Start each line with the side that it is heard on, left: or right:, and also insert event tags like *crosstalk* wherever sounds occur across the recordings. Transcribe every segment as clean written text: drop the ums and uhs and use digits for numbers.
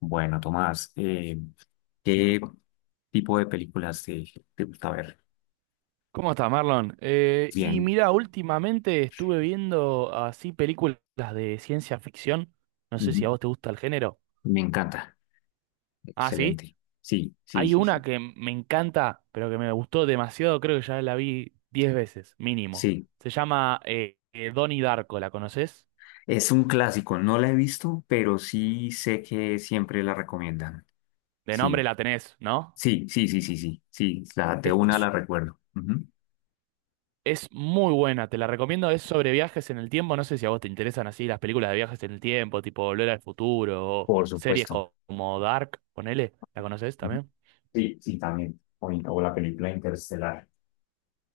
left: Bueno, Tomás, ¿qué tipo de películas te gusta ver?
right: ¿Cómo estás, Marlon? Y
left: Bien,
right: mira, últimamente estuve viendo así películas de ciencia ficción. No sé
left: ujú.
right: si a vos te gusta el género.
left: Me encanta.
right: Ah, sí.
left: Excelente. Sí, sí,
right: Hay
left: sí,
right: una
left: sí.
right: que me encanta, pero que me gustó demasiado. Creo que ya la vi 10 veces, mínimo.
left: Sí,
right: Se llama Donnie Darko, ¿la conoces?
left: es un clásico. No la he visto, pero sí sé que siempre la recomiendan.
right: De nombre
left: Sí,
right: la tenés, ¿no?
left: sí, sí, sí, sí, sí. Sí, la, de una
right: Es
left: la recuerdo. Ujú.
right: Es muy buena, te la recomiendo. Es sobre viajes en el tiempo. No sé si a vos te interesan así las películas de viajes en el tiempo, tipo Volver al Futuro o
left: Por
right: series
left: supuesto.
right: como Dark, ponele. ¿La conoces
left: Ujú.
right: también?
left: Sí, sí, también. O la película Interestelar.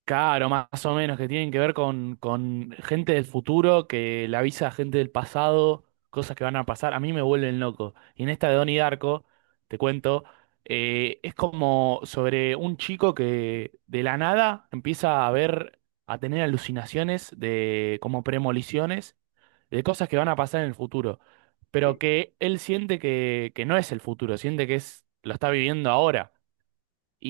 right: Claro, más o menos, que tienen que ver con gente del futuro que le avisa a gente del pasado cosas que van a pasar. A mí me vuelven loco. Y en esta de Donnie Darko, te cuento, es como sobre un chico que de la nada empieza a ver, a tener alucinaciones de como premoniciones de cosas que van a pasar en el futuro, pero
left: Sí.
right: que él siente que no es el futuro, siente que es, lo está viviendo ahora.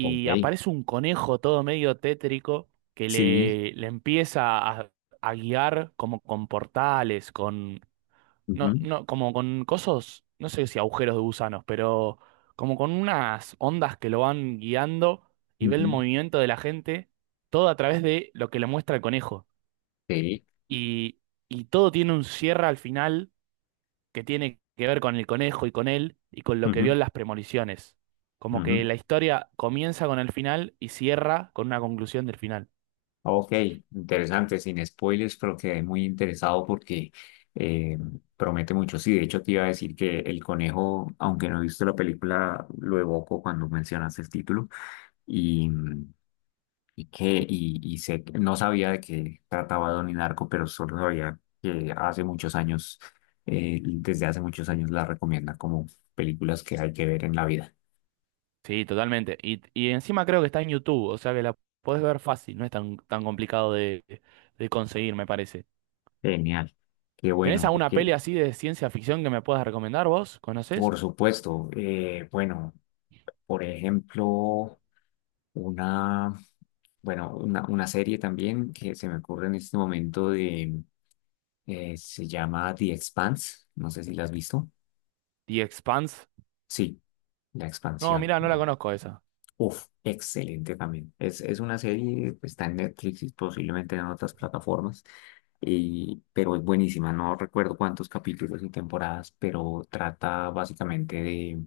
left: Ok.
right: aparece un conejo todo medio tétrico que
left: Sí.
right: le empieza a guiar como con portales, con,
left: Ujú,
right: no, como con cosas, no sé si agujeros de gusanos, pero como con unas ondas que lo van guiando y ve el
left: ujú.
right: movimiento de la gente, todo a través de lo que le muestra el conejo.
left: Sí.
right: Y, y todo tiene un cierre al final que tiene que ver con el conejo y con él y con lo que vio
left: Ujú,
right: en las premoniciones. Como que
left: ujú.
right: la historia comienza con el final y cierra con una conclusión del final.
left: Ok, interesante, sin spoilers, pero quedé muy interesado porque eh, promete mucho. Sí, de hecho te iba a decir que El Conejo, aunque no he visto la película, lo evoco cuando mencionaste el título y, y que y sé no sabía de qué trataba Don Narco, pero solo sabía que hace muchos años, desde hace muchos años la recomienda como películas que hay que ver en la vida.
right: Sí, totalmente. Y encima creo que está en YouTube, o sea que la podés ver fácil, no es tan, tan complicado de conseguir, me parece.
left: Genial, qué
right: ¿Tenés
left: bueno,
right: alguna
left: porque
right: peli así de ciencia ficción que me puedas recomendar vos? ¿Conocés?
left: por supuesto, bueno, por ejemplo. Una, bueno, una serie también que se me ocurre en este momento de, se llama The Expanse. No sé si la has visto.
right: The Expanse.
left: Sí, La
right: No,
left: Expansión,
right: mirá, no la
left: ¿no?
right: conozco esa.
left: Uf, excelente también. Es una serie, pues, está en Netflix y posiblemente en otras plataformas, y, pero es buenísima. No recuerdo cuántos capítulos y temporadas, pero trata básicamente de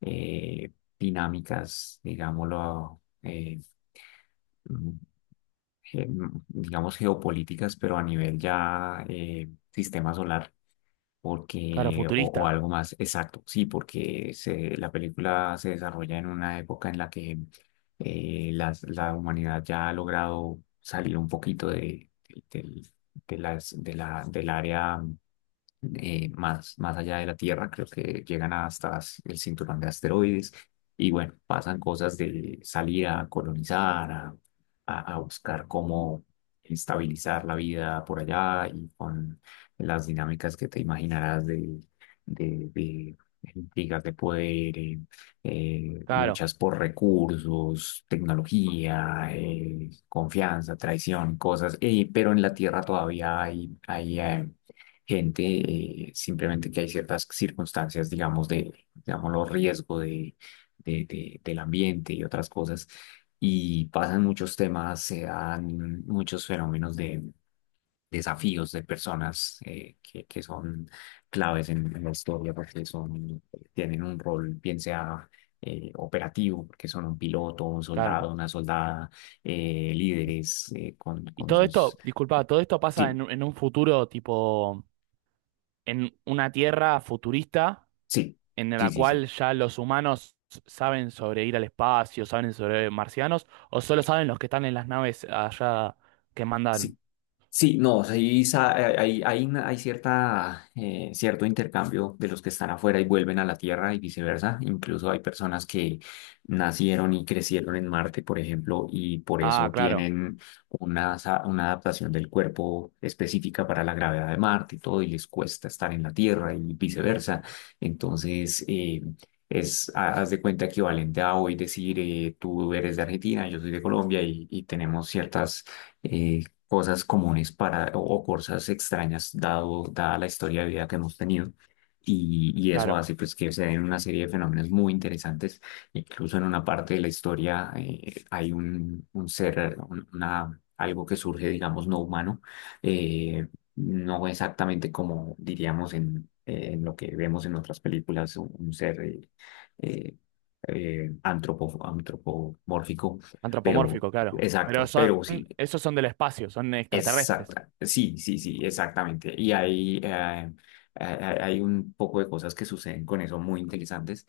left: eh, dinámicas, digámoslo, eh, digamos, geopolíticas, pero a nivel ya sistema solar,
right: Claro,
left: porque, o
right: futurista.
left: algo más exacto, sí, porque se, la película se desarrolla en una época en la que la humanidad ya ha logrado salir un poquito de, del área más, allá de la Tierra, creo que llegan hasta el cinturón de asteroides y bueno, pasan cosas de salir a colonizar, a buscar cómo estabilizar la vida por allá y con las dinámicas que te imaginarás de intrigas de poder,
right: Claro,
left: luchas por recursos, tecnología, confianza, traición, cosas, pero en la Tierra todavía hay, gente, simplemente que hay ciertas circunstancias, digamos, de, los riesgo de, del ambiente y otras cosas, y pasan muchos temas, se dan muchos fenómenos de desafíos de personas que, son claves en la historia porque tienen un rol, bien sea. Operativo, porque son un piloto, un
right: claro.
left: soldado, una soldada, líderes con,
right: Y
left: con
right: todo
left: sus.
right: esto, disculpa, todo esto pasa
left: Sí,
right: en, en un futuro tipo en una tierra futurista
left: sí,
right: en
left: sí,
right: la
left: sí, sí.
right: cual ya los humanos saben sobre ir al espacio, saben sobre marcianos, o solo saben los que están en las naves allá que
left: Sí,
right: mandaron.
left: sí, no, sí, hay cierto intercambio de los que están afuera y vuelven a la Tierra y viceversa. Incluso hay personas que nacieron y crecieron en Marte, por ejemplo, y por
right: Ah,
left: eso
right: claro,
left: tienen una adaptación del cuerpo específica para la gravedad de Marte y todo, y les cuesta estar en la Tierra y viceversa. Entonces, es, haz de cuenta equivalente a hoy decir, tú eres de Argentina, yo soy de Colombia y tenemos ciertas eh, cosas comunes para, o cosas extrañas dada la historia de vida que hemos tenido. Y eso hace
right: claro.
left: pues que se den una serie de fenómenos muy interesantes. Incluso en una parte de la historia hay un ser, algo que surge, digamos, no humano, eh, no exactamente como diríamos en lo que vemos en otras películas, un ser eh, antropomórfico, pero
right: Antropomórfico, claro. Pero
left: exacto,
right: son,
left: pero sí,
right: esos son del espacio, son extraterrestres.
left: exacta, sí, sí, sí, exactamente. Y hay un poco de cosas que suceden con eso muy interesantes,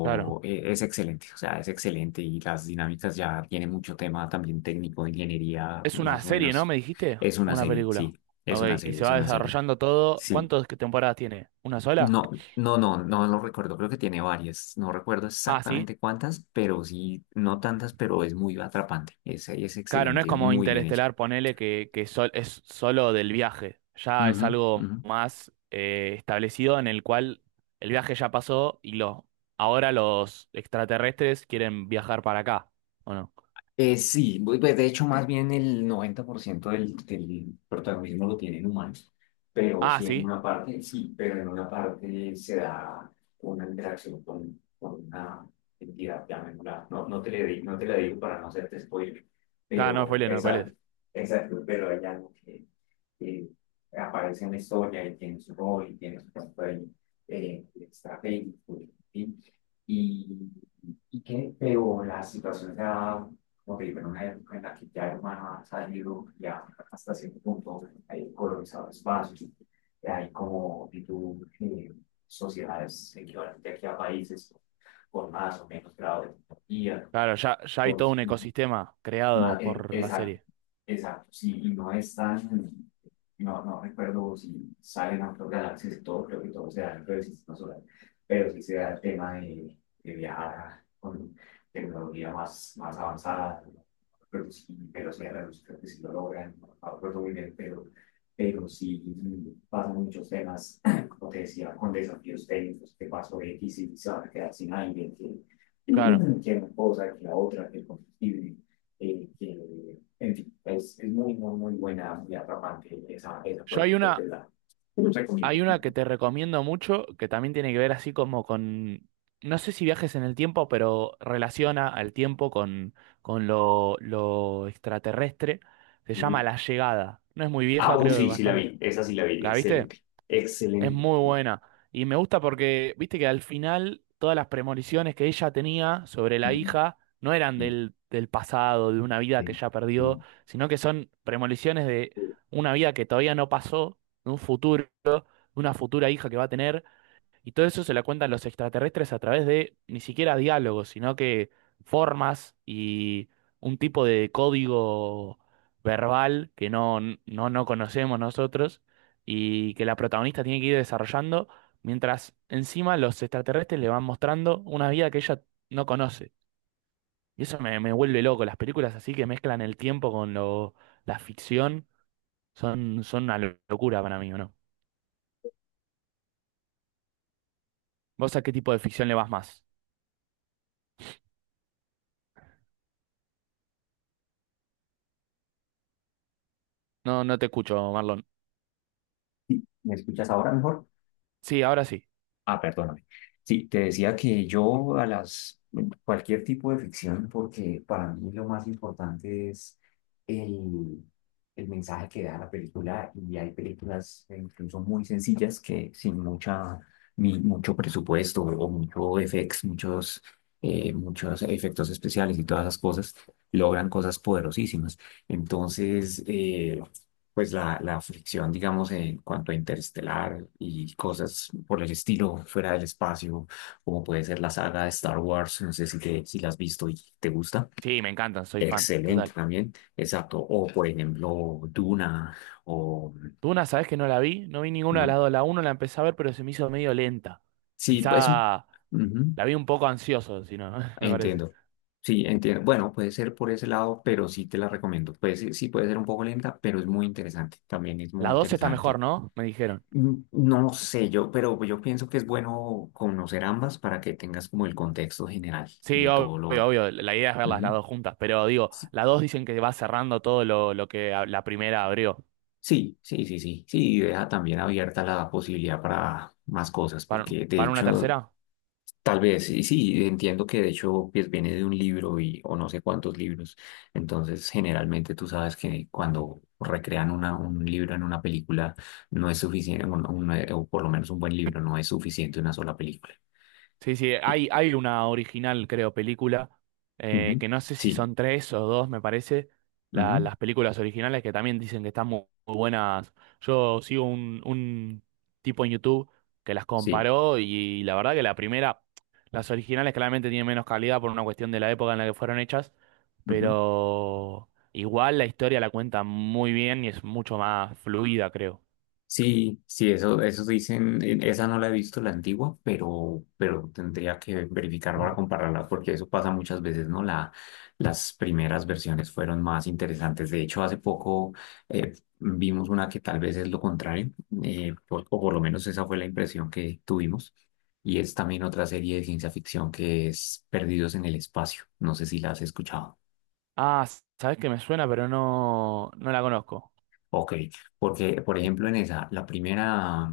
right: Claro.
left: es excelente, o sea, es excelente y las dinámicas ya tiene mucho tema también técnico, ingeniería,
right: Es una
left: más o
right: serie, ¿no?
left: menos.
right: ¿Me dijiste?
left: Es
right: ¿O
left: una
right: una
left: serie,
right: película?
left: sí,
right: Ok, y se
left: es
right: va
left: una serie,
right: desarrollando todo.
left: sí.
right: ¿Cuántas temporadas tiene? ¿Una sola?
left: No, no, no, no lo recuerdo, creo que tiene varias, no recuerdo
right: Ah, sí.
left: exactamente cuántas, pero sí, no tantas, pero es muy atrapante, es
right: Claro, no es
left: excelente,
right: como
left: muy bien hecho.
right: Interestelar, ponele que es solo del viaje. Ya es
left: Ujú,
right: algo
left: ujú.
right: más establecido en el cual el viaje ya pasó y lo, ahora los extraterrestres quieren viajar para acá, ¿o no?
left: Sí, pues de hecho más bien el 90% del protagonismo lo tienen humanos, pero
right: Ah,
left: sí en
right: sí.
left: una parte, sí, pero en una parte se da una interacción con, una entidad, llamémosla, no, no te la digo para no hacerte spoiler,
right: Claro, no
left: pero
right: spoilees, no
left: es algo,
right: spoilees.
left: pero hay algo que aparece en la historia y tiene su rol y tiene su papel estratégico, en fin, y, pero la situación se da como te digo, en una época en la que ya el humano ha salido ya hasta cierto punto, hay colonizado espacios, hay como tipo, sociedades equivalentes aquí a países con más o menos grado de tecnología,
right: Claro, ya, ya hay
left: con
right: todo un ecosistema creado por la
left: Exacto,
right: serie.
left: exacto, sí, y no es tan, no recuerdo si salen otras galaxias y todo, creo que todo se da dentro del sistema solar, pero sí se da el tema de, viajar con tecnología más avanzada, pero sí, velocidad de la luz, creo que sí lo logran, no recuerdo muy bien, pero sí pasan muchos temas, *clears throat* como te decía, con desafíos técnicos, que pasó X y se van a quedar sin aire, que,
right: Claro.
left: *clears throat* que una cosa, que la otra, que el combustible en fin, es muy, muy, muy buena y atrapante esa por
right: Yo hay
left: ejemplo, te
right: una,
left: la recomiendo.
right: Hay una que te recomiendo mucho, que también tiene que ver así como con, no sé si viajes en el tiempo, pero relaciona al tiempo con lo extraterrestre. Se llama
left: Ujú.
right: La Llegada. No es muy vieja,
left: Ah, uy,
right: creo que
left: sí, sí la
right: bastante.
left: vi, esa sí la vi,
right: ¿La viste?
left: excelente,
right: Es
left: excelente.
right: muy buena. Y me gusta porque, viste que al final todas las premoniciones que ella tenía sobre la
left: Mm,
right: hija no eran
left: mm,
right: del, del pasado, de una vida que
left: sí,
right: ya
left: mm.
right: perdió, sino que son premoniciones de una vida que todavía no pasó, de un futuro una futura hija que va a tener, y todo eso se la cuentan los extraterrestres a través de ni siquiera diálogos, sino que formas y un tipo de código verbal que no, no conocemos nosotros y que la protagonista tiene que ir desarrollando, mientras encima los extraterrestres le van mostrando una vida que ella no conoce. Y eso me vuelve loco, las películas así que mezclan el tiempo con lo, la ficción son, son una locura para mí, ¿o no? ¿Vos a qué tipo de ficción le vas más? No, no te escucho, Marlon.
left: ¿Me escuchas ahora mejor?
right: Sí, ahora sí.
left: Ah, perdóname. Sí, te decía que yo a las cualquier tipo de ficción, porque para mí lo más importante es el, el mensaje que da la película, y hay películas incluso muy sencillas que sin mucha, ni mucho presupuesto o mucho FX, muchos efectos especiales y todas esas cosas, logran cosas poderosísimas. Entonces, pues la fricción, digamos, en cuanto a interestelar y cosas por el estilo fuera del espacio, como puede ser la saga de Star Wars, no sé si la has visto y te gusta.
right: Sí, me encantan, soy fan,
left: Excelente
right: total.
left: también, exacto. O por ejemplo, Duna, o
right: Duna, ¿sabes que no la vi? No vi ninguna de
left: no.
right: las dos. La uno la empecé a ver, pero se me hizo medio lenta.
left: Sí, pues un.
right: Quizá
left: Ujú,
right: la vi un poco ansioso, si no, *laughs* me parece.
left: entiendo. Sí, entiendo. Bueno, puede ser por ese lado, pero sí te la recomiendo. Pues sí, sí puede ser un poco lenta, pero es muy interesante. También es muy
right: La dos está mejor,
left: interesante.
right: ¿no? Me dijeron.
left: No sé yo, pero yo pienso que es bueno conocer ambas para que tengas como el contexto general
right: Sí,
left: de
right: obvio,
left: todo lo.
right: obvio. La idea es verlas las
left: Ujú.
right: dos juntas, pero digo,
left: Sí,
right: la dos dicen que va cerrando todo lo que la primera abrió.
left: sí, sí, sí, sí, sí, y deja también abierta la posibilidad para más cosas,
right: ¿Para,
left: porque de
right: para una
left: hecho,
right: tercera?
left: tal vez, sí sí, entiendo que de hecho pues, viene de un libro y, o no sé cuántos libros, entonces generalmente tú sabes que cuando recrean un libro en una película, no es suficiente, o por lo menos un buen libro, no es suficiente una sola película.
right: Sí, sí,
left: Sí.
right: hay una original, creo, película,
left: Ujú.
right: que no sé si
left: Sí.
right: son tres o dos, me parece,
left: Ujú,
right: las películas originales que también dicen que están muy buenas. Yo sigo un tipo en YouTube que las
left: sí,
right: comparó y la verdad que la primera, las originales claramente tienen menos calidad por una cuestión de la época en la que fueron hechas,
left: ujú.
right: pero igual la historia la cuenta muy bien y es mucho más fluida, creo.
left: Sí, sí, eso dicen, esa no la he visto la antigua, pero, tendría que verificar para compararla, porque eso pasa muchas veces, ¿no? Las primeras versiones fueron más interesantes. De hecho, hace poco vimos una que tal vez es lo contrario, o por lo menos esa fue la impresión que tuvimos, y es también otra serie de ciencia ficción que es Perdidos en el Espacio. No sé si la has escuchado.
right: Ah, sabes que me suena, pero no, no la conozco.
left: Ok. Porque, por ejemplo, en esa, la primera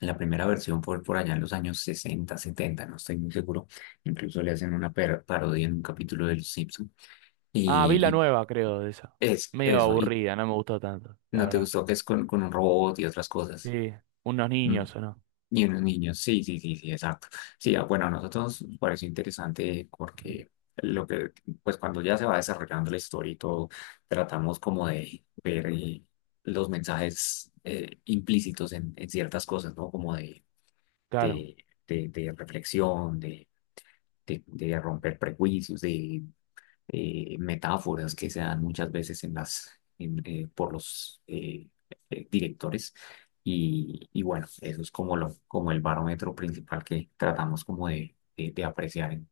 left: La primera versión fue por allá en los años 60 setenta, no estoy muy seguro. Incluso le hacen una parodia en un capítulo de Los Simpson.
right: Ah, vi la
left: Y,
right: nueva, creo, de esa.
left: y es
right: Medio
left: eso, y
right: aburrida, no me gustó tanto, la
left: no te
right: verdad.
left: gustó que es con un robot y otras cosas.
right: Sí, unos
left: Mm.
right: niños, ¿o no?
left: Y unos niños, sí, sí, sí, sí, exacto. Sí, ah, bueno, a nosotros nos pareció interesante porque lo que, pues cuando ya se va desarrollando la historia y todo, tratamos como de ver los mensajes implícitos en ciertas cosas, ¿no? Como
right: Claro.
left: de, de reflexión, de romper prejuicios, de metáforas que se dan muchas veces en las, por los directores. Y bueno, eso es como el barómetro principal que tratamos como de apreciar en,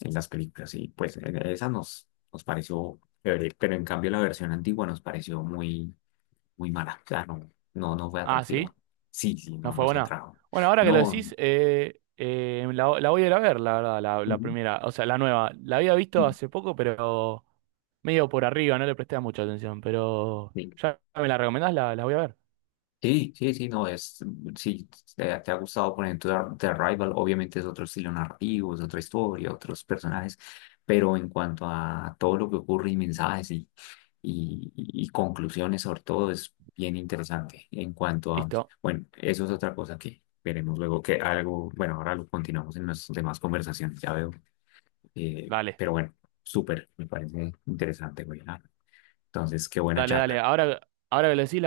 left: en las películas. Y pues en esa nos pareció chévere, pero en cambio la versión antigua nos pareció muy, muy mala. O sea, no, no, no fue
right: Ah,
left: atractiva.
right: ¿sí?
left: Sí, sí,
right: ¿No
left: no
right: fue
left: nos
right: buena?
left: atrajo.
right: Bueno, ahora que lo
left: No,
right: decís, la, la voy a ir a ver, la verdad, la
left: ujú.
right: primera, o sea, la nueva. La había visto hace poco, pero medio por arriba, no le presté mucha atención, pero
left: Sí,
right: ya me la recomendás, la voy a ver.
left: sí, sí, sí, no, sí, te ha gustado, por ejemplo, The Arrival, obviamente es otro estilo narrativo, es otra historia, otros personajes, pero en cuanto a todo lo que ocurre y mensajes y conclusiones sobre todo, es bien interesante. En cuanto a,
right: Listo,
left: bueno, eso es otra cosa que veremos luego, que algo, bueno, ahora lo continuamos en nuestras demás conversaciones, ya veo,
right: dale,
left: pero bueno, súper, me parece interesante, güey, ah, entonces, qué buena
right: dale, dale.
left: charla.
right: Ahora, ahora que lo decís,